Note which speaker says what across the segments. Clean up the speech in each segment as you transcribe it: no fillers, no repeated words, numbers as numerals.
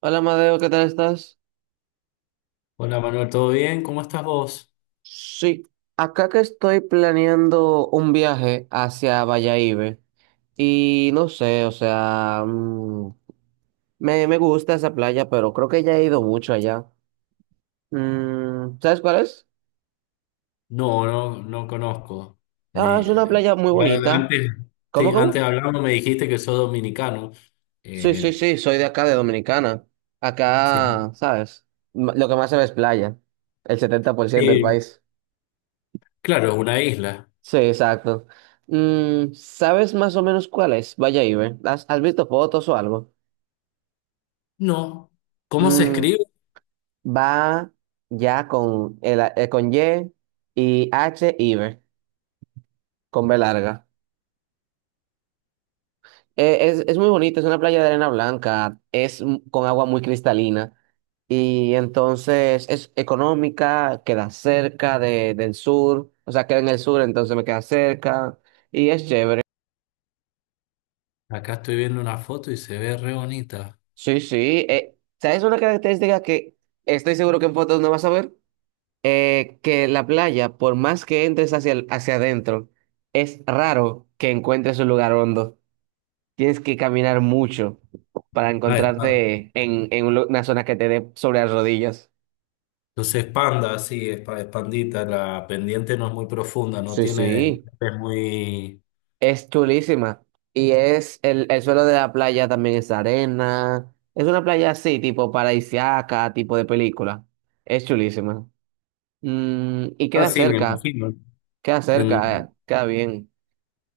Speaker 1: Hola Madeo, ¿qué tal estás?
Speaker 2: Hola Manuel, ¿todo bien? ¿Cómo estás vos?
Speaker 1: Sí, acá que estoy planeando un viaje hacia Bayahíbe y no sé, o sea, me gusta esa playa, pero creo que ya he ido mucho allá. ¿Sabes cuál es?
Speaker 2: No, no, no conozco.
Speaker 1: Ah, es
Speaker 2: Me-
Speaker 1: una playa muy
Speaker 2: eh,
Speaker 1: bonita.
Speaker 2: antes,
Speaker 1: ¿Cómo,
Speaker 2: sí,
Speaker 1: cómo?
Speaker 2: antes hablando me dijiste que sos dominicano.
Speaker 1: Sí, sí,
Speaker 2: Eh,
Speaker 1: sí, soy de acá, de Dominicana.
Speaker 2: sí.
Speaker 1: Acá, ¿sabes? Lo que más se ve es playa, el 70% del
Speaker 2: Sí,
Speaker 1: país.
Speaker 2: claro, es una isla.
Speaker 1: Sí, exacto. ¿Sabes más o menos cuál es? Vaya Ibe. ¿Has visto fotos o algo?
Speaker 2: No. ¿Cómo se
Speaker 1: Mm,
Speaker 2: escribe?
Speaker 1: Va ya con Y y H Ibe, con B larga. Es muy bonito, es una playa de arena blanca, es con agua muy cristalina. Y entonces es económica, queda cerca del sur, o sea, queda en el sur, entonces me queda cerca. Y es chévere.
Speaker 2: Acá estoy viendo una foto y se ve re bonita.
Speaker 1: Sí, sí. ¿Sabes una característica que estoy seguro que en fotos no vas a ver? Que la playa, por más que entres hacia adentro, es raro que encuentres un lugar hondo. Tienes que caminar mucho para
Speaker 2: Ah, es pa-
Speaker 1: encontrarte en una zona que te dé sobre las rodillas.
Speaker 2: Entonces es panda, sí, es pandita. La pendiente no es muy profunda, no
Speaker 1: Sí,
Speaker 2: tiene,
Speaker 1: sí.
Speaker 2: es muy...
Speaker 1: Es chulísima. Y es el suelo de la playa también es arena. Es una playa así, tipo paradisíaca, tipo de película. Es chulísima. Y
Speaker 2: Ah,
Speaker 1: queda
Speaker 2: sí, me
Speaker 1: cerca.
Speaker 2: imagino.
Speaker 1: Queda cerca, queda bien.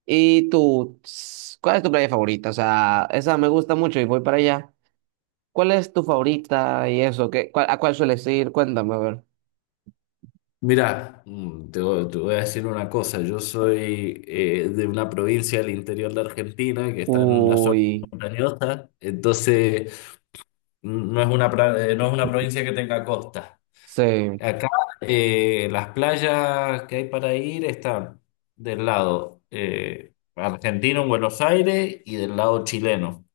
Speaker 1: ¿Y tú, cuál es tu playa favorita? O sea, esa me gusta mucho y voy para allá. ¿Cuál es tu favorita y eso? ¿A cuál sueles ir? Cuéntame, a ver.
Speaker 2: Mira, te voy a decir una cosa. Yo soy de una provincia del interior de Argentina que está en una zona
Speaker 1: Uy,
Speaker 2: montañosa, entonces no es una provincia que tenga costa.
Speaker 1: sí.
Speaker 2: Acá las playas que hay para ir están del lado argentino en Buenos Aires y del lado chileno.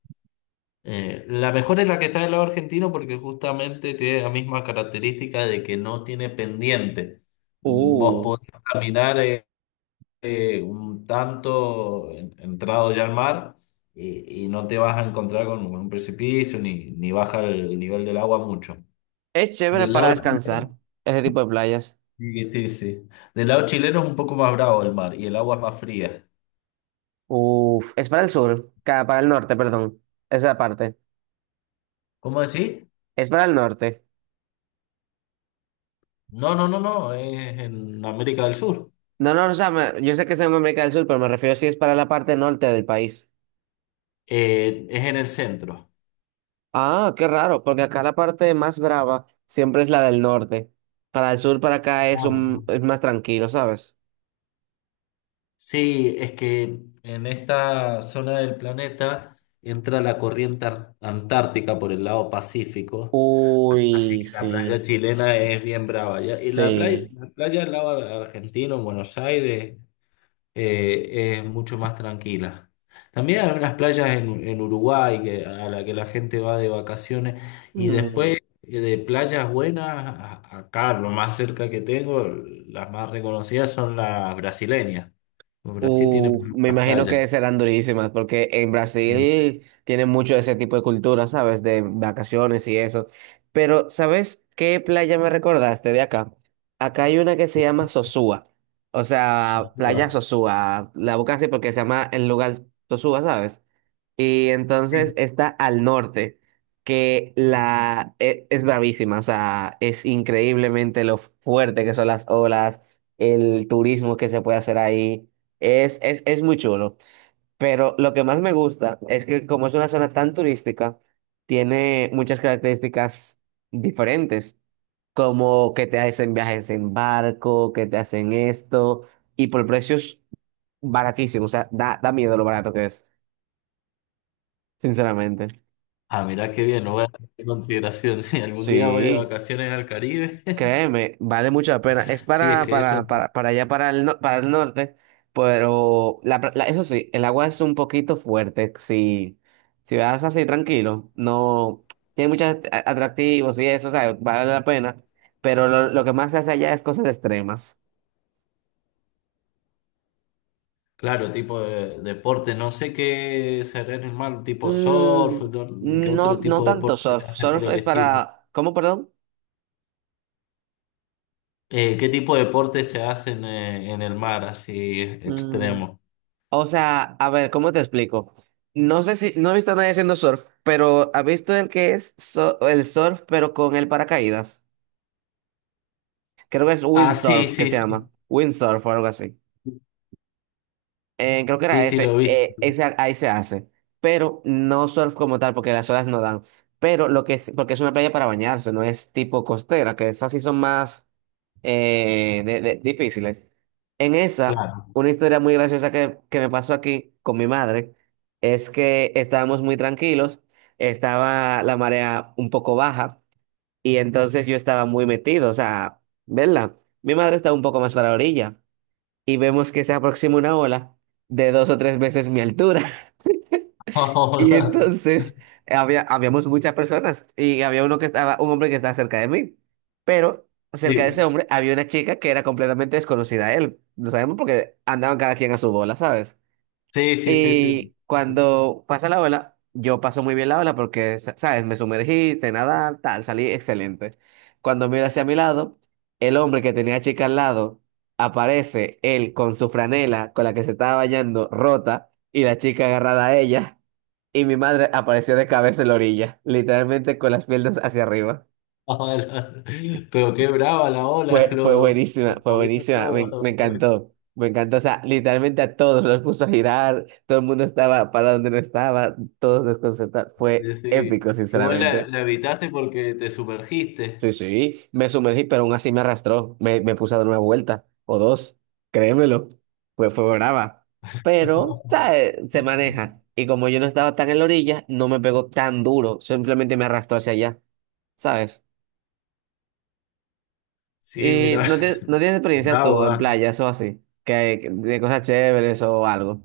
Speaker 2: La mejor es la que está del lado argentino porque justamente tiene la misma característica de que no tiene pendiente. Vos
Speaker 1: Uh,
Speaker 2: podés caminar un tanto entrado ya al mar y, no te vas a encontrar con un precipicio ni, ni baja el nivel del agua mucho.
Speaker 1: es chévere
Speaker 2: Del
Speaker 1: para
Speaker 2: lado Claro.
Speaker 1: descansar, ese tipo de playas.
Speaker 2: chileno, sí, sí, sí. Del lado chileno es un poco más bravo el mar y el agua es más fría.
Speaker 1: Uf, es para el sur, para el norte, perdón. Esa parte.
Speaker 2: ¿Cómo decís?
Speaker 1: Es para el norte.
Speaker 2: No, no, no, no, es en América del Sur.
Speaker 1: No, no, o sea, yo sé que es en América del Sur, pero me refiero si es para la parte norte del país.
Speaker 2: Es en el centro.
Speaker 1: Ah, qué raro, porque acá la parte más brava siempre es la del norte. Para el sur, para acá es
Speaker 2: Ah, no,
Speaker 1: un,
Speaker 2: no.
Speaker 1: es más tranquilo, ¿sabes?
Speaker 2: Sí, es que en esta zona del planeta entra la corriente antártica por el lado Pacífico, así
Speaker 1: Uy,
Speaker 2: que la playa
Speaker 1: sí.
Speaker 2: chilena es bien brava. Y
Speaker 1: Sí.
Speaker 2: la playa del lado argentino, en Buenos Aires, es mucho más tranquila. También hay unas playas en Uruguay a la que la gente va de vacaciones y
Speaker 1: Mm.
Speaker 2: después de playas buenas, acá lo más cerca que tengo, las más reconocidas son las brasileñas. Brasil tiene
Speaker 1: Uf, me
Speaker 2: muchas
Speaker 1: imagino
Speaker 2: playas.
Speaker 1: que serán durísimas, porque en
Speaker 2: Sí.
Speaker 1: Brasil tienen mucho de ese tipo de cultura, ¿sabes? De vacaciones y eso. Pero, ¿sabes qué playa me recordaste de acá? Acá hay una que se llama Sosúa. O sea,
Speaker 2: Sucura.
Speaker 1: playa Sosúa. La buscas así porque se llama el lugar Sosúa, ¿sabes? Y entonces
Speaker 2: Sí.
Speaker 1: está al norte, que es bravísima, o sea, es increíblemente lo fuerte que son las olas, el turismo que se puede hacer ahí, es muy chulo. Pero lo que más me gusta es que como es una zona tan turística, tiene muchas características diferentes, como que te hacen viajes en barco, que te hacen esto, y por precios baratísimos, o sea, da miedo lo barato que es, sinceramente.
Speaker 2: Ah, mirá qué bien, lo voy a tener en consideración. Si algún día voy de
Speaker 1: Sí,
Speaker 2: vacaciones al Caribe,
Speaker 1: créeme, vale mucho la pena. Es
Speaker 2: sí, es
Speaker 1: para,
Speaker 2: que eso.
Speaker 1: para, para, para allá, para el, no- para el norte, pero eso sí, el agua es un poquito fuerte. Si, si vas así tranquilo, no tiene muchos atractivos y eso, o sea, vale la pena, pero lo que más se hace allá es cosas extremas.
Speaker 2: Claro, tipo de deporte, no sé qué será en el mar, tipo
Speaker 1: Mm,
Speaker 2: surf, qué otro
Speaker 1: no, no
Speaker 2: tipo de
Speaker 1: tanto
Speaker 2: deporte se
Speaker 1: surf.
Speaker 2: hace por
Speaker 1: Surf
Speaker 2: el
Speaker 1: es
Speaker 2: estilo.
Speaker 1: para, ¿cómo, perdón?
Speaker 2: ¿Qué tipo de deporte se hacen en el mar, así
Speaker 1: Mm,
Speaker 2: extremo?
Speaker 1: O sea, a ver, ¿cómo te explico? No sé si, no he visto a nadie haciendo surf, pero ¿has visto el que es el surf, pero con el paracaídas? Creo que es
Speaker 2: Ah, sí,
Speaker 1: windsurf, que
Speaker 2: sí,
Speaker 1: se llama.
Speaker 2: sí.
Speaker 1: Windsurf o algo así. Creo que
Speaker 2: Sí,
Speaker 1: era
Speaker 2: sí, lo
Speaker 1: ese.
Speaker 2: vi.
Speaker 1: Ese. Ahí se hace. Pero no surf como tal, porque las olas no dan. Pero lo que es, porque es una playa para bañarse, no es tipo costera, que esas sí son más. Difíciles. En esa,
Speaker 2: Claro.
Speaker 1: una historia muy graciosa que me pasó aquí con mi madre es que estábamos muy tranquilos, estaba la marea un poco baja y entonces yo estaba muy metido, o sea, ¿verdad? Mi madre estaba un poco más para la orilla y vemos que se aproxima una ola de dos o tres veces mi altura. Y entonces había, habíamos muchas personas y había uno que estaba, un hombre que estaba cerca de mí, pero cerca de ese
Speaker 2: Sí,
Speaker 1: hombre había una chica que era completamente desconocida a él. No sabemos porque andaban cada quien a su bola, ¿sabes?
Speaker 2: sí, sí, sí, sí.
Speaker 1: Y cuando pasa la ola, yo paso muy bien la ola porque, ¿sabes? Me sumergí, sé nadar, tal, salí excelente. Cuando miro hacia mi lado, el hombre que tenía a chica al lado, aparece él con su franela con la que se estaba bañando rota y la chica agarrada a ella. Y mi madre apareció de cabeza en la orilla, literalmente con las piernas hacia arriba.
Speaker 2: Ola. Pero qué brava la ola,
Speaker 1: Fue buenísima,
Speaker 2: lo
Speaker 1: fue
Speaker 2: movió
Speaker 1: buenísima, me,
Speaker 2: todo.
Speaker 1: me encantó, me encantó, o sea, literalmente a todos los puso a girar, todo el mundo estaba para donde no estaba, todos desconcertados, fue
Speaker 2: Sí.
Speaker 1: épico,
Speaker 2: Igual
Speaker 1: sinceramente.
Speaker 2: la, la evitaste porque te sumergiste.
Speaker 1: Sí, sí, me sumergí, pero aún así me arrastró, me puse a dar una vuelta o dos, créemelo, pues fue brava, pero, ¿sabes? Se maneja, y como yo no estaba tan en la orilla, no me pegó tan duro, simplemente me arrastró hacia allá, ¿sabes?
Speaker 2: Sí,
Speaker 1: Y
Speaker 2: mira,
Speaker 1: no, no tienes experiencias tú
Speaker 2: bravo,
Speaker 1: en
Speaker 2: ah.
Speaker 1: playas o así, de cosas chéveres o algo.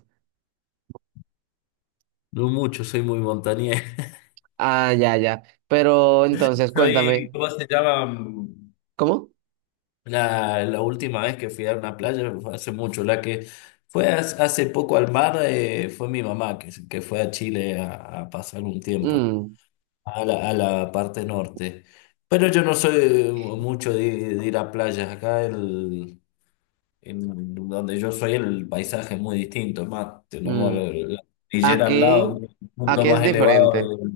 Speaker 2: No mucho, soy muy montañés.
Speaker 1: Ah, ya, ya. Pero entonces,
Speaker 2: Soy,
Speaker 1: cuéntame,
Speaker 2: ¿cómo se llama?
Speaker 1: ¿cómo?
Speaker 2: La, la última vez que fui a una playa fue hace mucho, la que fue hace poco al mar, fue mi mamá, que, que fue a Chile a pasar un tiempo,
Speaker 1: Mm,
Speaker 2: a la parte norte. Pero yo no soy mucho de ir a playas, acá el, en donde yo soy el paisaje es muy distinto, es más, tenemos
Speaker 1: mm.
Speaker 2: la cordillera al lado,
Speaker 1: Aquí,
Speaker 2: un punto
Speaker 1: aquí es
Speaker 2: más
Speaker 1: diferente.
Speaker 2: elevado. de-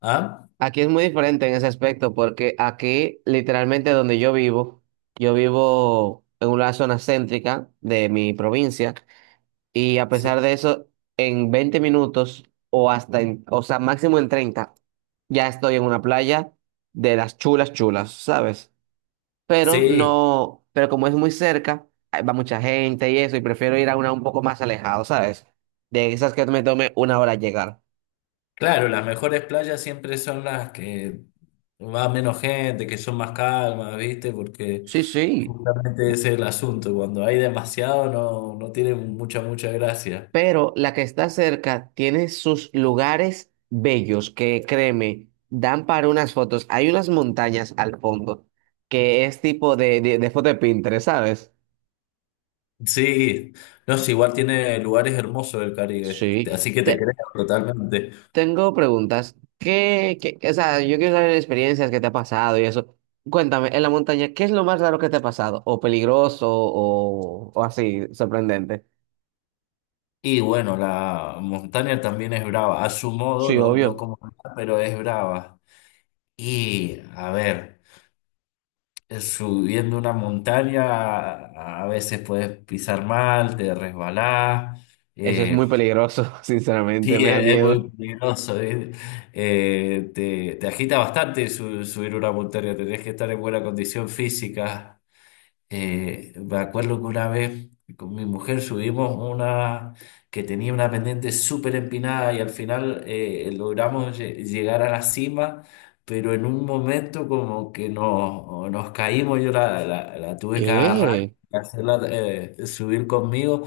Speaker 2: ¿Ah?
Speaker 1: Aquí es muy diferente en ese aspecto, porque aquí, literalmente yo vivo en una zona céntrica de mi provincia. Y a
Speaker 2: Sí.
Speaker 1: pesar de eso, en 20 minutos o hasta máximo en 30 ya estoy en una playa de las chulas chulas, ¿sabes? Pero
Speaker 2: Sí,
Speaker 1: no, pero como es muy cerca, ahí va mucha gente y eso, y prefiero ir a una un poco más alejado, ¿sabes? De esas que me tome una hora llegar.
Speaker 2: claro, las mejores playas siempre son las que va menos gente, que son más calmas, ¿viste? Porque
Speaker 1: Sí, sí.
Speaker 2: justamente ese es el asunto, cuando hay demasiado no, no tiene mucha, mucha gracia.
Speaker 1: Pero la que está cerca tiene sus lugares bellos que, créeme, dan para unas fotos. Hay unas montañas al fondo que es tipo de foto de Pinterest, ¿sabes?
Speaker 2: Sí, no, sí, igual tiene lugares hermosos el Caribe,
Speaker 1: Sí.
Speaker 2: así que te creo totalmente.
Speaker 1: Tengo preguntas. O sea, yo quiero saber experiencias que te ha pasado y eso. Cuéntame, en la montaña, ¿qué es lo más raro que te ha pasado? ¿O peligroso o así, sorprendente?
Speaker 2: Y bueno, la montaña también es brava, a su modo,
Speaker 1: Sí,
Speaker 2: no, no
Speaker 1: obvio.
Speaker 2: como nada, pero es brava. Y a ver, subiendo una montaña a veces puedes pisar mal, te resbalás.
Speaker 1: Eso es muy
Speaker 2: eh,
Speaker 1: peligroso, sinceramente,
Speaker 2: sí,
Speaker 1: me da
Speaker 2: es muy
Speaker 1: miedo.
Speaker 2: peligroso, ¿eh? Te, te agita bastante subir una montaña, tenés que estar en buena condición física. Me acuerdo que una vez con mi mujer subimos una que tenía una pendiente súper empinada y al final logramos llegar a la cima, pero en un momento como que nos, nos caímos, yo la, la tuve que agarrar
Speaker 1: ¿Qué?
Speaker 2: y hacerla subir conmigo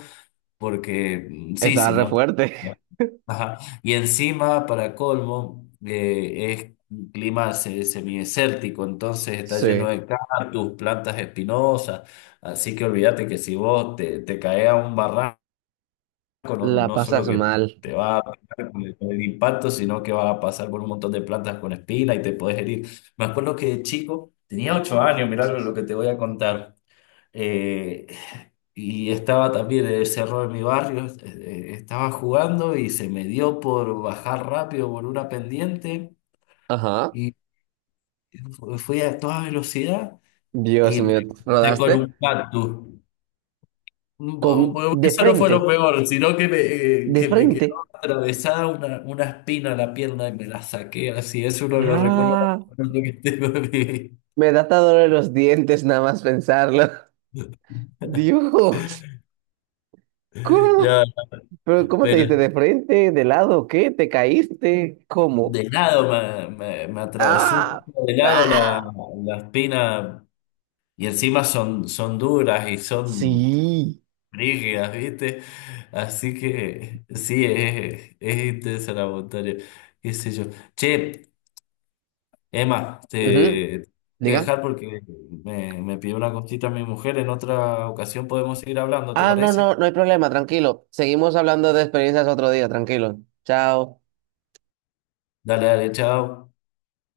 Speaker 2: porque sí,
Speaker 1: Estaba
Speaker 2: si
Speaker 1: re
Speaker 2: no...
Speaker 1: fuerte.
Speaker 2: Ajá. Y encima, para colmo, es un clima semidesértico, entonces está lleno
Speaker 1: Sí.
Speaker 2: de cactus, plantas espinosas, así que olvídate que si vos te, te caes a un barranco, no,
Speaker 1: La
Speaker 2: no solo
Speaker 1: pasas
Speaker 2: que
Speaker 1: mal.
Speaker 2: te va a pegar con el impacto, sino que vas a pasar por un montón de plantas con espina y te podés herir. Me acuerdo que de chico, tenía 8 años, mirá
Speaker 1: Así
Speaker 2: lo
Speaker 1: es.
Speaker 2: que te voy a contar. Eh, y estaba también en el cerro de mi barrio, estaba jugando y se me dio por bajar rápido por una pendiente
Speaker 1: Ajá.
Speaker 2: y fui a toda velocidad
Speaker 1: Dios
Speaker 2: y me
Speaker 1: mío,
Speaker 2: encontré con
Speaker 1: ¿rodaste?
Speaker 2: un cactus.
Speaker 1: De
Speaker 2: Eso no fue
Speaker 1: frente,
Speaker 2: lo peor, sino
Speaker 1: de
Speaker 2: que me
Speaker 1: frente.
Speaker 2: quedó atravesada una espina en la pierna y me la saqué así. Es uno de los recuerdos
Speaker 1: Ah,
Speaker 2: más bonitos que tengo de mi vida.
Speaker 1: me da hasta dolor en los dientes nada más pensarlo. Dios,
Speaker 2: Ya,
Speaker 1: ¿cómo? ¿Pero cómo te
Speaker 2: pero
Speaker 1: diste de frente, de lado, qué? ¿Te caíste? ¿Cómo?
Speaker 2: de lado me, me atravesó un
Speaker 1: Ah,
Speaker 2: poco de lado la,
Speaker 1: ah.
Speaker 2: la espina y encima son, son duras y son
Speaker 1: Sí.
Speaker 2: rígidas, ¿viste? Así que sí, es intensa la montaña, qué sé yo. Che, Emma,
Speaker 1: Ujú.
Speaker 2: te tengo que
Speaker 1: Diga.
Speaker 2: dejar porque me pidió una cosita mi mujer, en otra ocasión podemos seguir hablando, ¿te
Speaker 1: Ah, no,
Speaker 2: parece?
Speaker 1: no, no hay problema, tranquilo. Seguimos hablando de experiencias otro día, tranquilo. Chao.
Speaker 2: Dale, dale, chao.